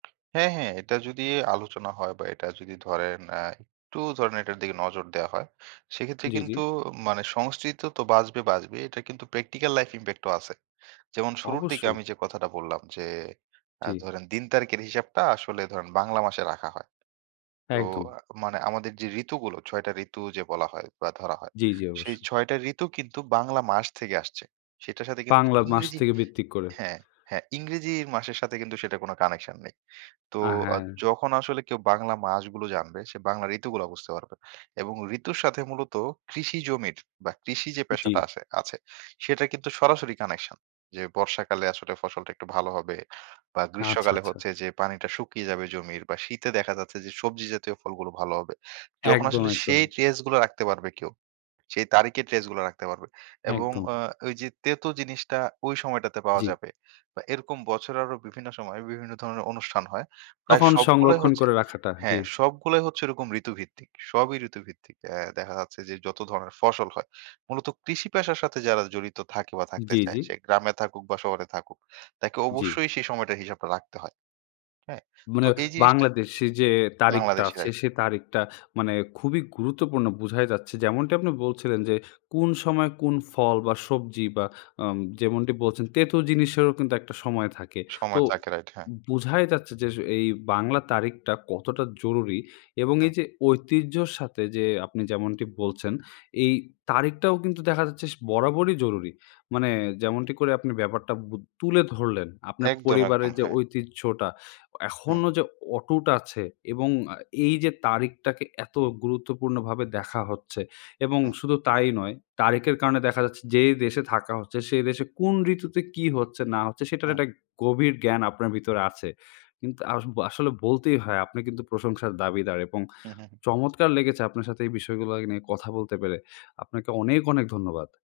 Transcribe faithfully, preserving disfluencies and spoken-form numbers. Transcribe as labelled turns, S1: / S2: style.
S1: হ্যাঁ, হ্যাঁ। এটা যদি আলোচনা হয় বা এটা যদি ধরেন। আ একটু ধরেন এটার দিকে নজর দেওয়া হয়। সেক্ষেত্রে
S2: জ্বি, জ্বি।
S1: কিন্তু মানে সংস্কৃত তো বাঁচবে, বাঁচবে। এটার কিন্তু প্র্যাকটিক্যাল লাইফ ইমপ্যাক্ট ও আছে। যেমন শুরুর দিকে
S2: অবশ্যই!
S1: আমি যে কথাটা বললাম যে, "আ
S2: জি।
S1: ধরেন দিন তারিখের হিসাবটা, আসলে ধরেন বাংলা মাসে রাখা হয়।" তো
S2: একদম।
S1: আ মানে আমাদের যে ঋতুগুলো, ছয় টা ঋতু যে বলা হয় বা ধরা হয়।
S2: জ্বি, জ্বি
S1: সেই
S2: অবশ্যই।
S1: ছয় টা ঋতু কিন্তু বাংলা মাস থেকে আসছে। সেটার সাথে কিন্তু
S2: পাংলা মাস
S1: ইংরেজি
S2: থেকে ভিত্তি করে।
S1: হ্যাঁ, হ্যাঁ। ইংরেজির মাসের সাথে কিন্তু সেটা কোন কানেকশন নেই। তো
S2: আ
S1: আ
S2: হ্যাঁ।
S1: যখন আসলে কেউ বাংলা মাসগুলো জানবে। সে বাংলা ঋতুগুলা বুঝতে পারবে এবং ঋতুর সাথে মূলত কৃষি জমির বা কৃষি যে পেশাটা
S2: জ্বি।
S1: আসে আছে সেটার কিন্তু সরাসরি কানেকশন। যে বর্ষাকালে আসলে ফসলটা একটু ভালো হবে বা
S2: আচ্ছা,
S1: গ্রীষ্মকালে
S2: আচ্ছা।
S1: হচ্ছে যে, পানিটা শুকিয়ে যাবে জমির বা শীতে দেখা যাচ্ছে যে সবজি জাতীয় ফলগুলো ভালো হবে। যখন
S2: একদম,
S1: আসলে
S2: একদম।
S1: সেই ট্রেস গুলা রাখতে পারবে কেউ। সেই তারিখের ট্রেস গুলা রাখতে পারবে এবং
S2: একদম।
S1: আ ওই যে তেতো জিনিসটা ওই সময়টাতে পাওয়া
S2: জ্বি।
S1: যাবে বা এরকম বছের আরো বিভিন্ন সময় বিভিন্ন ধরনের অনুষ্ঠান হয়। প্রায়
S2: তখন
S1: সবগুলাই
S2: সংরক্ষণ
S1: হচ্ছে
S2: করে রাখাটা, জ্বি।
S1: হ্যাঁ। সবগুলাই হচ্ছে এরকম ঋতুভিত্তিক সবই ঋতুভিত্তিক। এ দেখা যাচ্ছে যে যত ধরনের ফসল হয়। মূলত কৃষি পেশার সাথে যারা জড়িত থাকে বা থাকতে
S2: জ্বি,
S1: চায়,
S2: জ্বি?
S1: সে গ্রামে থাকুক বা শহরে থাকুক। তাকে
S2: জ্বি।
S1: অবশ্যই সেই সময়টার হিসাবটা রাখতে হয়, হ্যাঁ?
S2: মনে
S1: তো এই জিনিসটা
S2: বাংলাদেশী যে তারিখটা
S1: বাংলাদেশে
S2: আছে,
S1: হয়।
S2: সে তারিখটা মানে খুবই গুরুত্বপূর্ণ বোঝাই যাচ্ছে। যেমনটা আপনি বলছিলেন যে, "কোন সময় কোন ফল বা সবজি বা আম" যেমনটি বলছেন, "তেঁতো জিনিসেরও কিন্তু একটা সময় থাকে।" তো
S1: সময় থাকে রাইট, হ্যাঁ।
S2: উম বোঝাই যাচ্ছে যে, আস এই বাংলা তারিখটা কতটা জরুরি এবং
S1: হুম।
S2: এই যে ঐতিহ্যর সাথে যে আপনি যেমনটি বলছেন, এই তারিখটাও কিন্তু দেখা যাচ্ছে স বরাবরই জরুরি। মানে যেমনটি করে আপনি ব্যাপারটা বু তুলে ধরলেন। আপনার
S1: একদম, একদম,
S2: পরিবারের যে
S1: হ্যাঁ।
S2: ঐতিহ্যটা।
S1: হুম।
S2: এখনও যে অটুট আছে এবং আ এই যে তারিখটাকে এত গুরুত্বপূর্ণভাবে দেখা হচ্ছে এবং
S1: হুম।
S2: শুধু তাই নয়, তারিখের কারণে দেখা যাচ্ছে, যে দেশে থাকা হচ্ছে, সেই দেশে কোন ঋতুতে কী হচ্ছে না হচ্ছে সেটার
S1: হুম।
S2: একটা গভীর জ্ঞান আপনার ভিতরে আছে। কিন্তু আস আসলে বলতেই হয়, "আপনি কিন্তু প্রশংসার দাবিদার এবং
S1: হু, হু, হুম।
S2: চমৎকার লেগেছে আপনার সাথে এই বিষয়গুলা নিয়ে কথা বলতে পেরে!" আপনাকে অনেক, অনেক ধন্যবাদ।